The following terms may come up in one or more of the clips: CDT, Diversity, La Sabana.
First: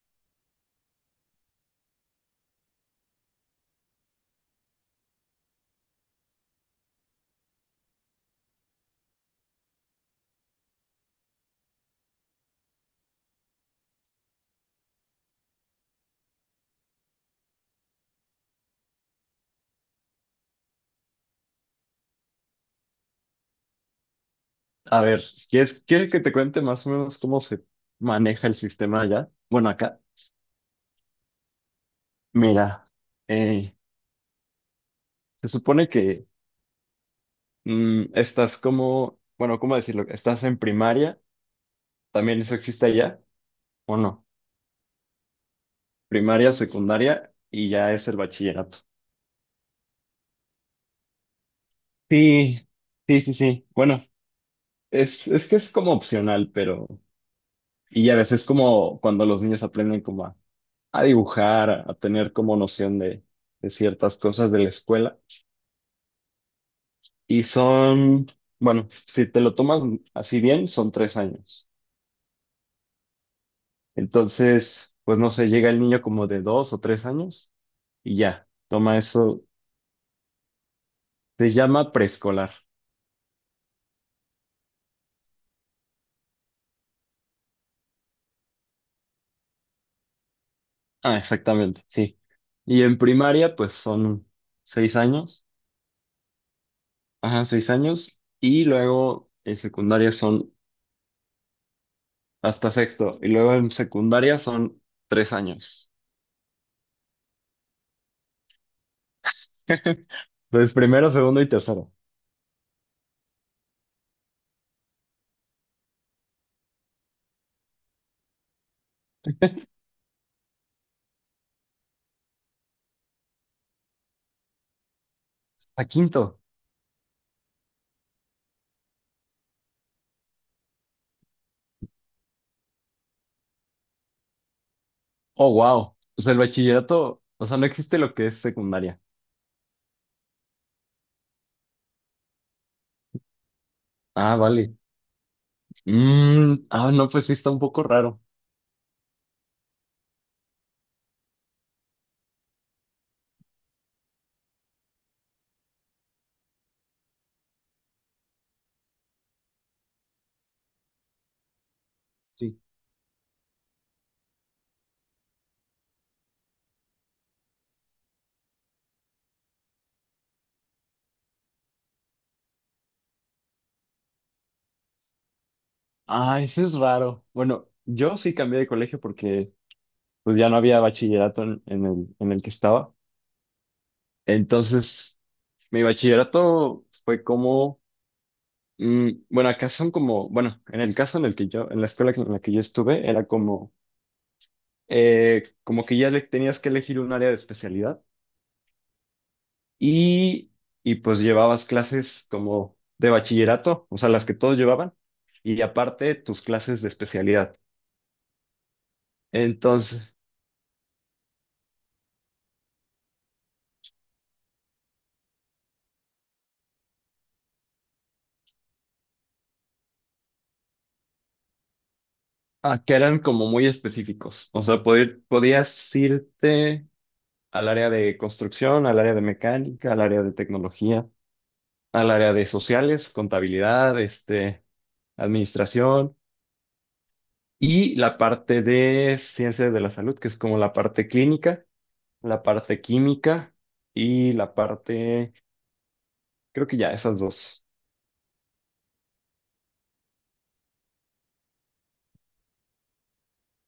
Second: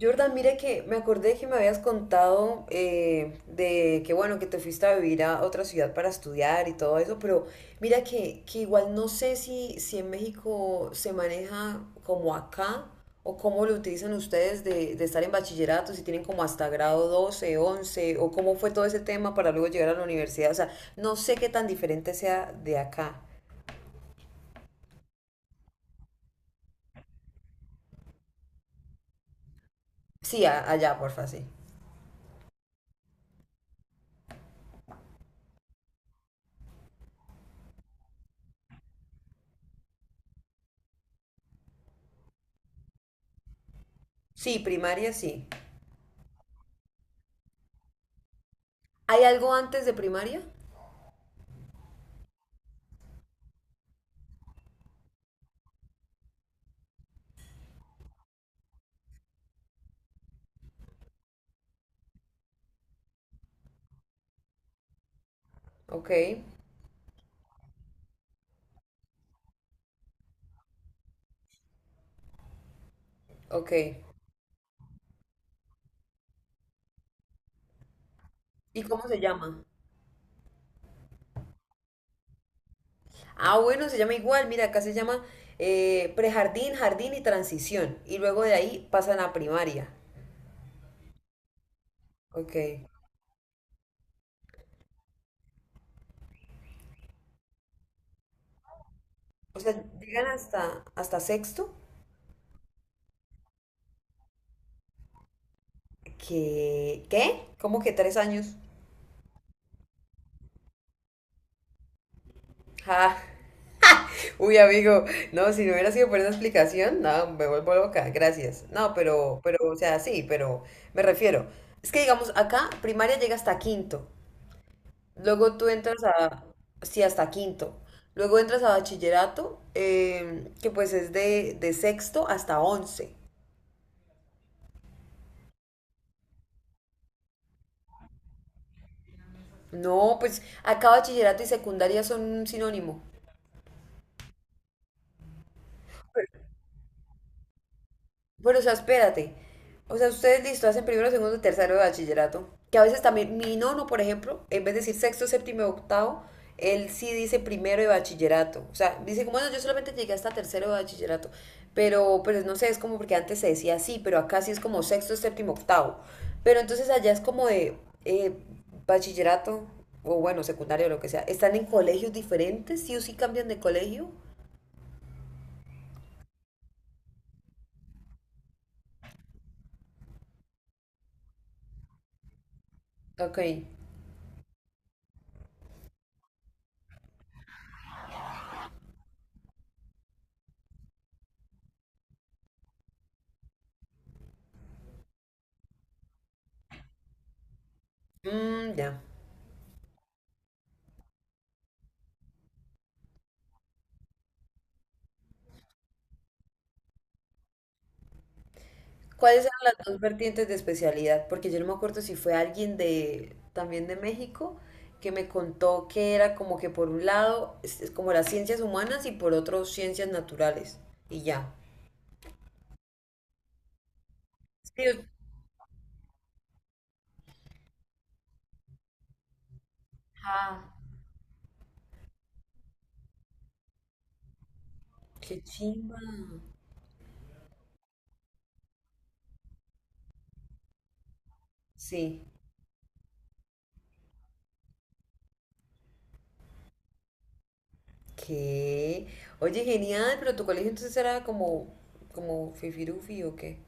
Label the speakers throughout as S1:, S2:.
S1: Jordan, mira que me acordé que me habías contado de que bueno, que te fuiste a vivir a otra ciudad para estudiar y todo eso, pero mira que igual no sé si en México se maneja como acá o cómo lo utilizan ustedes de estar en bachillerato, si tienen como hasta grado 12 11 o cómo fue todo ese tema para luego llegar a la universidad. O sea, no sé qué tan diferente sea de acá.
S2: A ver, ¿quieres que te cuente más o menos cómo se maneja el sistema allá? Bueno, acá,
S1: Sí, allá, porfa, sí.
S2: mira, eh, se supone que estás como, bueno, ¿cómo decirlo? Estás en primaria, también eso existe allá, ¿o no?
S1: Sí, primaria, sí.
S2: Primaria, secundaria y ya es el bachillerato.
S1: ¿Hay algo antes de primaria?
S2: Sí, sí, sí, sí. Bueno, es que es como opcional, pero, y a veces como cuando los niños aprenden como a dibujar, a tener como noción de ciertas cosas de la escuela.
S1: Ok,
S2: Y son, bueno, si te lo tomas así bien, son 3 años.
S1: ok.
S2: Entonces, pues no sé, llega el niño como de 2 o 3 años y ya,
S1: ¿Y
S2: toma
S1: cómo se
S2: eso,
S1: llama?
S2: se llama preescolar.
S1: Ah, bueno, se llama igual. Mira, acá se llama prejardín, jardín y transición. Y luego de ahí pasan a primaria.
S2: Ah, exactamente, sí.
S1: Ok.
S2: Y en primaria, pues son 6 años, ajá, 6 años, y luego en
S1: O sea,
S2: secundaria
S1: llegan
S2: son
S1: hasta sexto.
S2: hasta sexto, y luego en secundaria son 3 años.
S1: ¿Qué? ¿Qué? ¿Cómo que tres años?
S2: Entonces, primero, segundo y tercero.
S1: Ah, uy, amigo. No, si no hubiera sido por esa explicación, no, me vuelvo loca. Gracias. No, pero, o sea, sí, pero me refiero. Es que digamos, acá primaria llega hasta quinto. Luego tú
S2: A
S1: entras
S2: quinto.
S1: a, sí, hasta quinto. Luego entras a bachillerato, que pues es de sexto hasta once.
S2: Oh, wow. O sea, el bachillerato, o sea, no existe lo que es secundaria.
S1: No, pues acá bachillerato y secundaria son un sinónimo.
S2: Ah, vale. Ah, no, pues sí está un poco raro.
S1: Bueno, o sea, espérate. O sea, ustedes listo, hacen primero, segundo, tercero de bachillerato. Que a veces también, mi nono, por ejemplo, en vez de decir sexto, séptimo y octavo, él sí dice primero de bachillerato. O sea, dice como, bueno, yo solamente llegué hasta tercero de bachillerato. Pero no
S2: Sí.
S1: sé, es como porque antes se decía así, pero acá sí es como sexto, séptimo, octavo. Pero entonces allá es como de eh, bachillerato, o bueno, secundario, lo que sea. ¿Están en colegios diferentes? ¿Sí o sí cambian de colegio?
S2: Ah, eso es raro. Bueno, yo sí cambié de colegio porque pues ya no había bachillerato en el que estaba.
S1: Ok.
S2: Entonces, mi bachillerato fue como, bueno, acá son como, bueno, en el caso en el que yo, en la escuela en la que yo estuve, era como, como que ya tenías que elegir un área de especialidad.
S1: Mm, ya.
S2: y, y pues llevabas clases como de bachillerato, o sea, las que todos llevaban, y aparte tus clases de especialidad.
S1: ¿Cuáles eran las dos
S2: Entonces,
S1: vertientes de especialidad? Porque yo no me acuerdo si fue alguien de también de México que me contó que era como que por un lado es como las ciencias humanas y por otro ciencias naturales y ya.
S2: que eran como muy específicos, o sea,
S1: Sí,
S2: podías irte al área de construcción, al área de mecánica, al área de
S1: ah,
S2: tecnología, al área de sociales, contabilidad, este,
S1: qué chimba.
S2: administración. Y la parte de ciencias de la salud, que es como la parte clínica,
S1: Sí,
S2: la parte química y la parte. Creo que ya, esas dos.
S1: qué. Oye, genial, pero tu colegio entonces era como como fifirufi o qué?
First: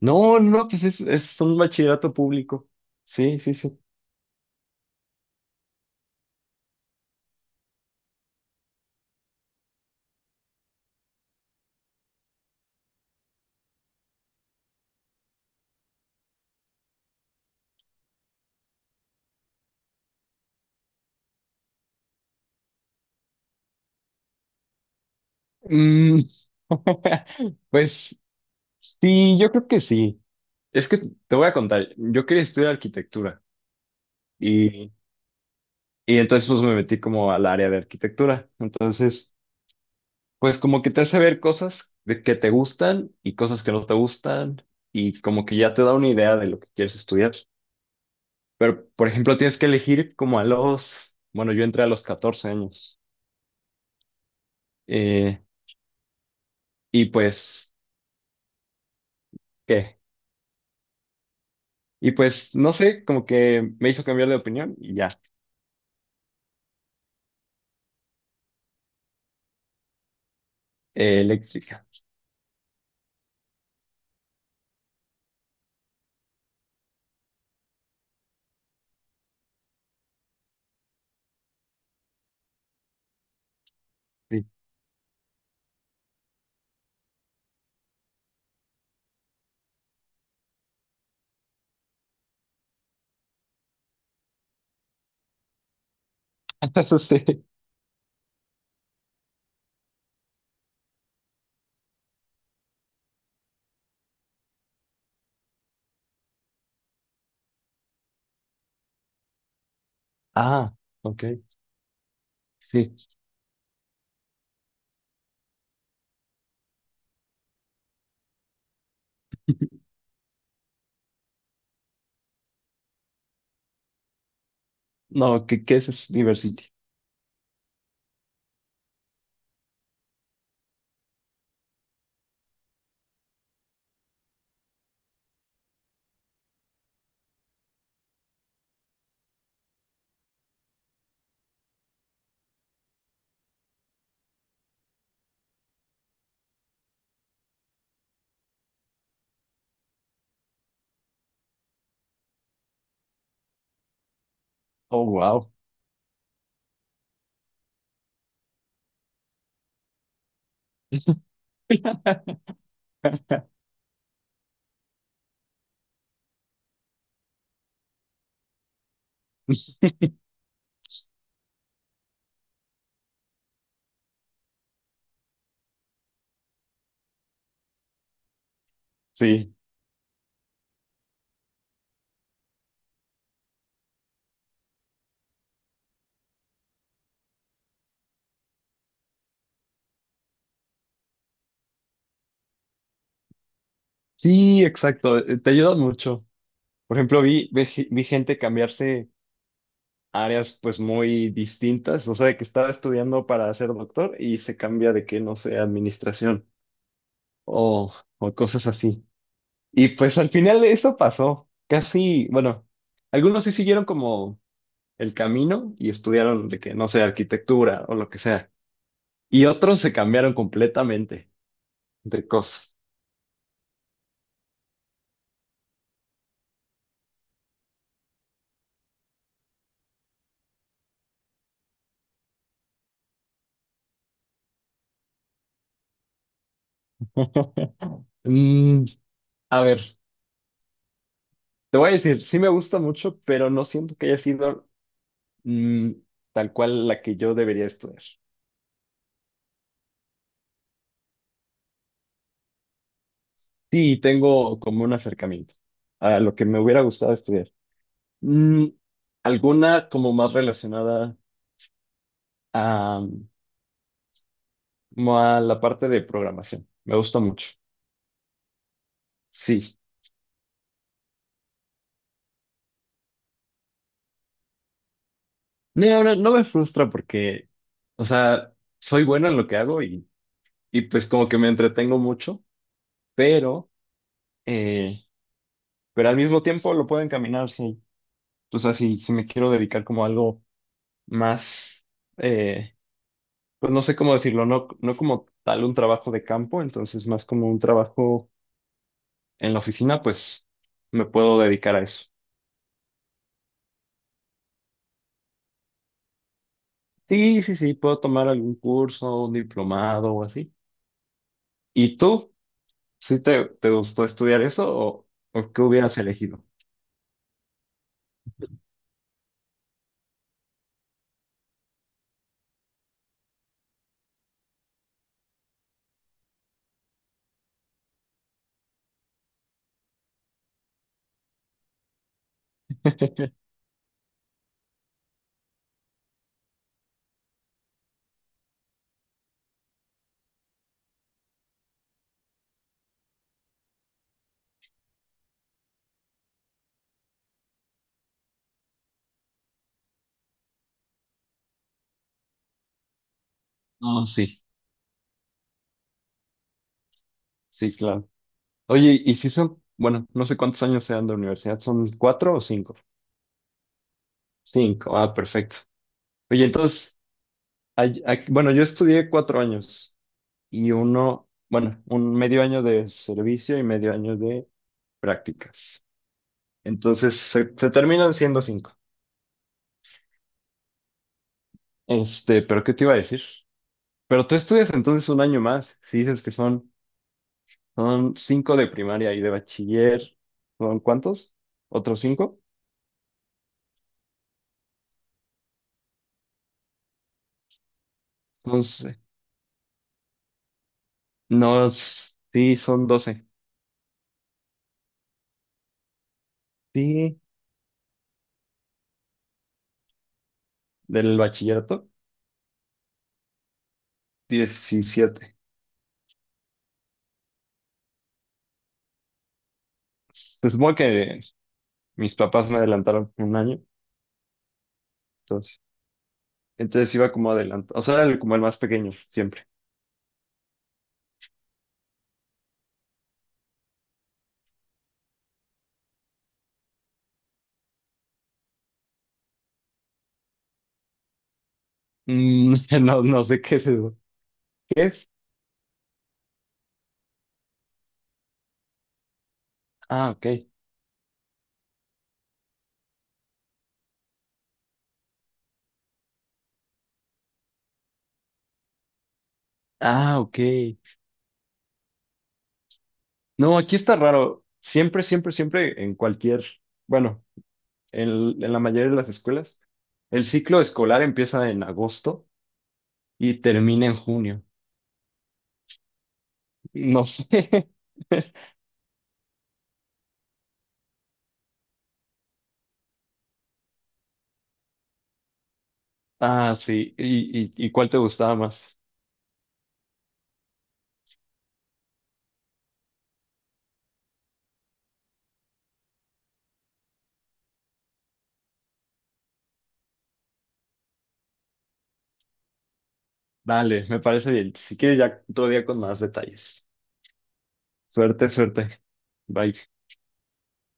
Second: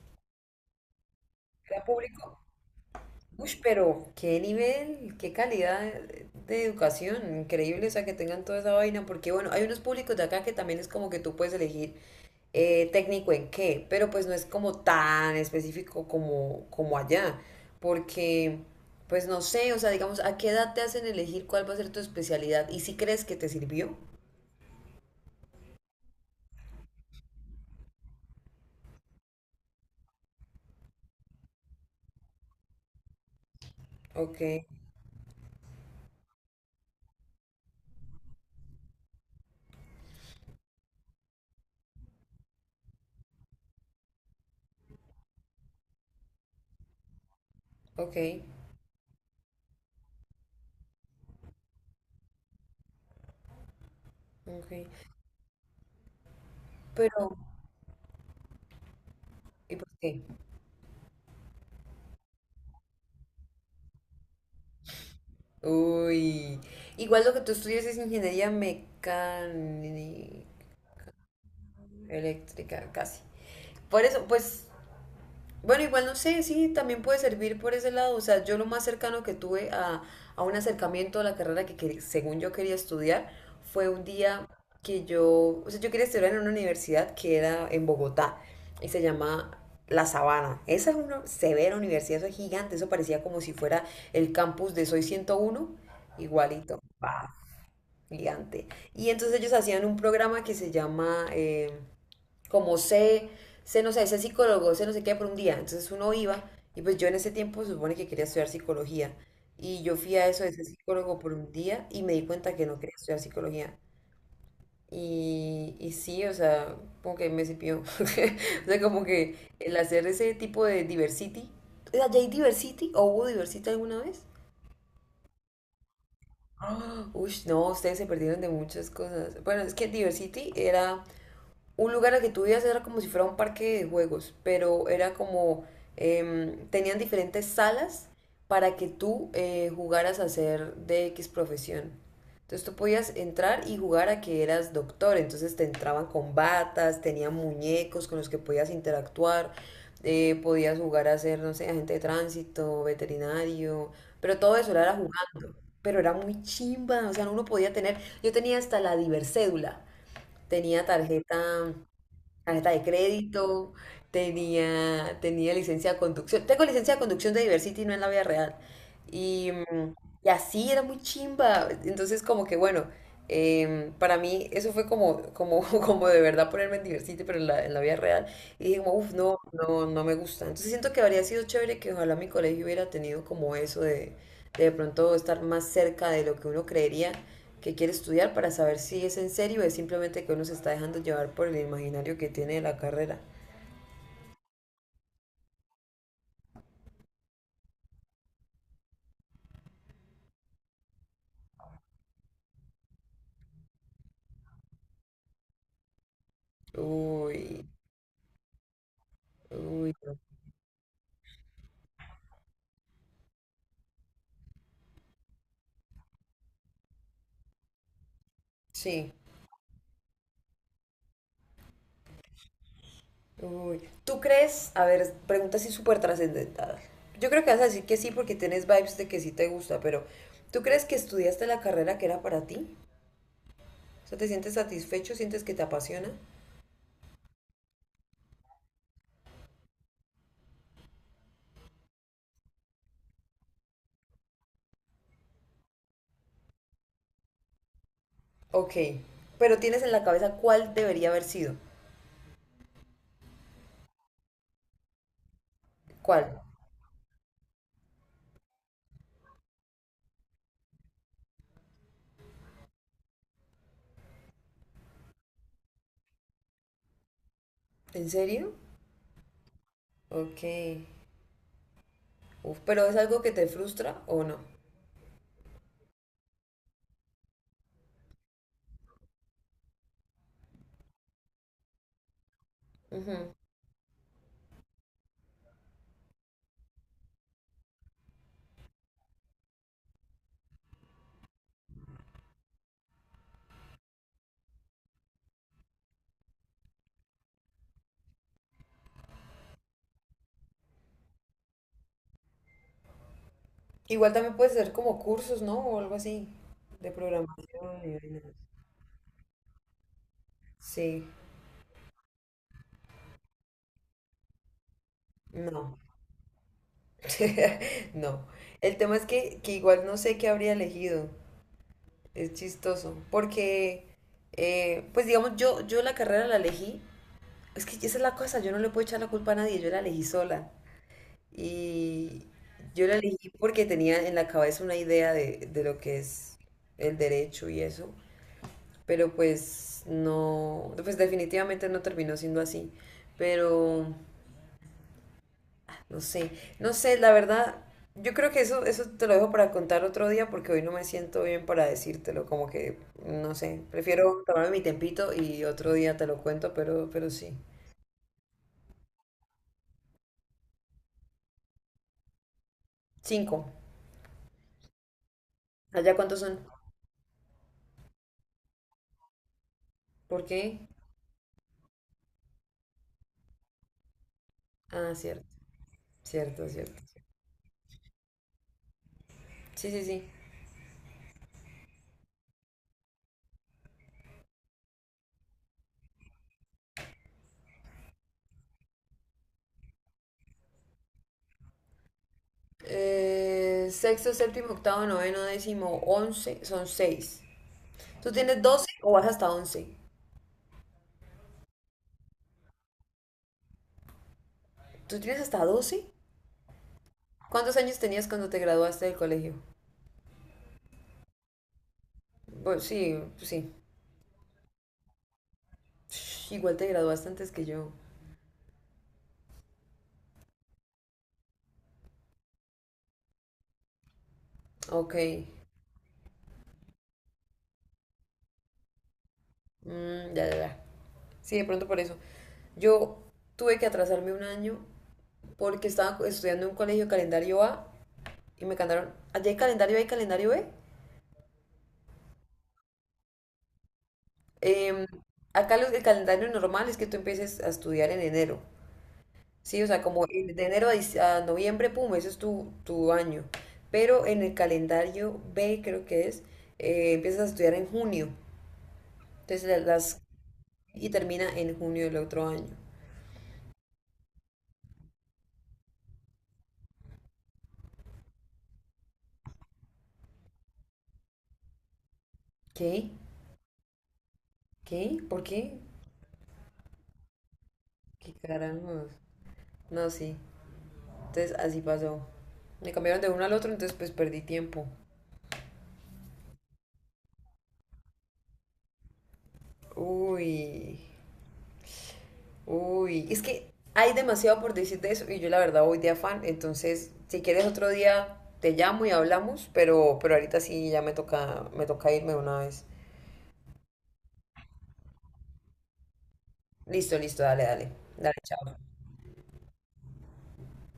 S2: No, no, pues es un
S1: ¿Era
S2: bachillerato
S1: público?
S2: público. Sí,
S1: Uy,
S2: sí, sí.
S1: pero qué nivel, qué calidad de educación, increíble, o sea, que tengan toda esa vaina, porque bueno, hay unos públicos de acá que también es como que tú puedes elegir técnico en qué, pero pues no es como tan específico como, como allá, porque pues no sé, o sea, digamos, ¿a qué edad te hacen elegir cuál va a ser tu especialidad? ¿Y si crees que te sirvió?
S2: Mm. Pues sí, yo creo que sí. Es que te voy a contar, yo quería estudiar arquitectura,
S1: Ok,
S2: y, y entonces pues me metí como al área de arquitectura. Entonces, pues como que te hace ver cosas de que te gustan y cosas que no te gustan y como que ya te da una idea de lo que quieres estudiar.
S1: ok,
S2: Pero, por ejemplo, tienes que elegir como a los, bueno, yo entré a los 14 años.
S1: ok,
S2: eh, Y
S1: pero
S2: pues,
S1: ¿y por
S2: ¿qué?
S1: qué?
S2: Y pues, no sé, como que me hizo cambiar de opinión y ya.
S1: Uy, igual lo que tú estudias es ingeniería mecánica.
S2: Eléctrica.
S1: Eléctrica, casi. Por eso, pues, bueno, igual no sé, sí, también puede servir por ese lado. O sea, yo lo más cercano que tuve a un acercamiento a la carrera que, según yo quería estudiar fue un
S2: Sí.
S1: día que yo, o sea, yo quería estudiar en una universidad que era en Bogotá y se llama La Sabana. Esa es una severa universidad, eso es gigante, eso parecía como si fuera el campus de Soy 101 igualito,
S2: Eso sí.
S1: bah, gigante. Y entonces ellos hacían un programa que se llama... como sé, sé, no sé, sé psicólogo, sé no sé qué por un día. Entonces uno iba y pues yo en ese tiempo se supone que quería estudiar psicología y yo fui a eso de ser
S2: Ah,
S1: psicólogo
S2: ok.
S1: por un día y me di cuenta que no quería
S2: Sí.
S1: estudiar psicología. Y sí, o sea, como que me cipió. O sea, como que el hacer ese tipo de diversity. O sea, ¿ya hay diversity o hubo diversity alguna vez?
S2: No, ¿qué es Diversity?
S1: Ah, uy, no, ustedes se perdieron de muchas cosas. Bueno, es que diversity era un lugar al que tú ibas era como si fuera un parque de juegos, pero era como, tenían diferentes salas para que tú jugaras a ser de X profesión. Entonces tú podías entrar y jugar a que eras doctor, entonces te entraban con batas, tenían muñecos con los que podías interactuar, podías jugar a ser, no sé, agente de tránsito, veterinario, pero todo eso era
S2: Oh, wow.
S1: jugando. Pero era muy chimba, o sea, uno podía tener, yo tenía hasta la diversédula, tenía tarjeta Tarjeta de crédito, tenía, tenía licencia de conducción. Tengo licencia de conducción de Diversity, no en la vida real. Y, y así era muy chimba. Entonces, como que bueno, para mí eso fue como, como, como de verdad ponerme en Diversity, pero en la vida real. Y dije como, uff, no,
S2: Sí.
S1: no, no me gusta. Entonces siento que habría sido chévere que ojalá mi colegio hubiera tenido como eso de pronto estar más cerca de lo que uno creería que quiere estudiar para saber si es en serio o es simplemente que uno se está dejando llevar por el imaginario que tiene de la carrera.
S2: Sí, exacto. Te ayudan mucho. Por ejemplo, vi gente cambiarse a áreas pues muy distintas. O sea, de que estaba estudiando para ser doctor y se cambia de que, no sé, administración,
S1: Uy,
S2: o, o cosas así. Y
S1: uy, no.
S2: pues al final eso pasó. Casi, bueno, algunos sí siguieron como el camino y estudiaron de que, no sé, arquitectura o lo que sea.
S1: Sí,
S2: Y otros se cambiaron completamente de cosas.
S1: uy. ¿Tú crees? A ver, pregunta así súper trascendental. Yo creo que vas a decir que sí porque tienes vibes de que sí te gusta, pero ¿tú crees que estudiaste la carrera que era para ti? O sea, ¿te sientes satisfecho? ¿Sientes que te apasiona?
S2: Mm, a ver, te voy a decir, sí me gusta mucho, pero no siento que haya sido, mm, tal cual la que yo debería estudiar.
S1: Ok, pero tienes en la cabeza cuál debería haber sido.
S2: Sí, tengo como un acercamiento a lo
S1: ¿Cuál?
S2: que me hubiera gustado estudiar. Mm, alguna como más relacionada a como a la parte de programación. Me gusta mucho.
S1: ¿En serio?
S2: Sí.
S1: Ok. Uf, pero es algo que te frustra o no.
S2: No, ahora no me frustra porque, o sea, soy bueno en lo que hago, y pues como que me entretengo mucho,
S1: Ujú.
S2: pero, eh, pero al mismo tiempo lo puedo encaminar, sí. O sea, si me quiero dedicar como a algo más, eh, pues no sé cómo decirlo, no como tal un trabajo de campo, entonces más como un trabajo en la oficina, pues me puedo dedicar a eso.
S1: Igual también puedes hacer como cursos, ¿no? O algo así de
S2: Sí, sí, sí,
S1: programación y
S2: puedo
S1: vainas.
S2: tomar algún curso, un diplomado o así.
S1: Sí,
S2: ¿Y tú? ¿Sí te gustó estudiar eso o qué
S1: no.
S2: hubieras elegido?
S1: No. El tema es que igual no sé qué habría elegido. Es chistoso. Porque, pues digamos, yo la carrera la elegí. Es que esa es la cosa, yo no le puedo echar la culpa a nadie, yo la elegí sola. Y yo la elegí porque tenía en la cabeza una idea de lo que es el derecho y eso. Pero pues no, pues definitivamente no terminó siendo así, pero no sé, no sé, la verdad, yo creo que eso te lo dejo para contar otro día porque hoy no me siento bien para decírtelo, como que, no sé,
S2: Ah,
S1: prefiero
S2: sí,
S1: tomarme mi tempito y otro día te lo cuento, pero sí.
S2: sí, claro. Oye, ¿y si son, bueno, no sé cuántos años sean de universidad, ¿son cuatro o cinco?
S1: Cinco.
S2: Cinco, ah, perfecto.
S1: ¿Allá cuántos son?
S2: Oye, entonces, bueno, yo estudié 4 años
S1: ¿Por qué?
S2: y uno, bueno, un medio año de servicio y medio año de
S1: Ah, cierto,
S2: prácticas.
S1: cierto, cierto.
S2: Entonces, se terminan siendo cinco.
S1: Sí, sí, sí.
S2: Este, pero ¿qué te iba a decir? Pero tú estudias entonces un año más, si dices que son. Son cinco de primaria y de bachiller. ¿Son cuántos? ¿Otros cinco?
S1: Sexto, séptimo, octavo, noveno, décimo, once, son seis. ¿Tú tienes doce o
S2: Entonces,
S1: vas hasta once?
S2: no, sí, son 12.
S1: ¿Tú tienes hasta 12.
S2: Sí,
S1: ¿Cuántos años tenías cuando te graduaste del colegio?
S2: del bachillerato,
S1: Bueno, sí, sí.
S2: 17.
S1: Shh, igual te graduaste antes que yo.
S2: Se supone que mis papás me adelantaron un año,
S1: Ok.
S2: entonces, entonces iba como adelantado. O sea, era como el más pequeño, siempre.
S1: Mm, ya, ya, ya. Sí, de pronto por eso. Yo tuve que atrasarme un año porque estaba estudiando en un colegio calendario A y me cantaron, allá hay calendario A y calendario B.
S2: Mm. No, no sé qué es eso. ¿Qué
S1: Em,
S2: es?
S1: acá los el calendario normal es que tú empieces a estudiar en enero. Sí, o sea, como
S2: Ah, ok.
S1: de enero a, a noviembre, pum, ese es tu, tu año. Pero en el calendario B, creo que es, empiezas a estudiar en junio. Entonces las
S2: Ah, ok.
S1: y termina en junio del otro año.
S2: No, aquí está raro. Siempre, siempre, siempre en cualquier, bueno, en en la mayoría de las escuelas. El ciclo escolar empieza en agosto
S1: ¿Qué?
S2: y termina en junio.
S1: ¿Qué? ¿Por qué?
S2: No sé.
S1: ¿Qué carajos? No, sí. Entonces así pasó. Me cambiaron de uno al otro, entonces pues perdí tiempo.
S2: Ah, sí. ¿Y cuál te gustaba más?
S1: Uy. Uy, es que hay demasiado por decir de eso y yo la verdad voy de afán, entonces si quieres otro día te llamo y hablamos, pero ahorita sí ya me toca irme de una vez.
S2: Dale, me parece bien. Si quieres, ya otro día con más detalles.
S1: Listo, listo, dale, dale. Dale,
S2: Suerte,
S1: chao.
S2: suerte. Bye.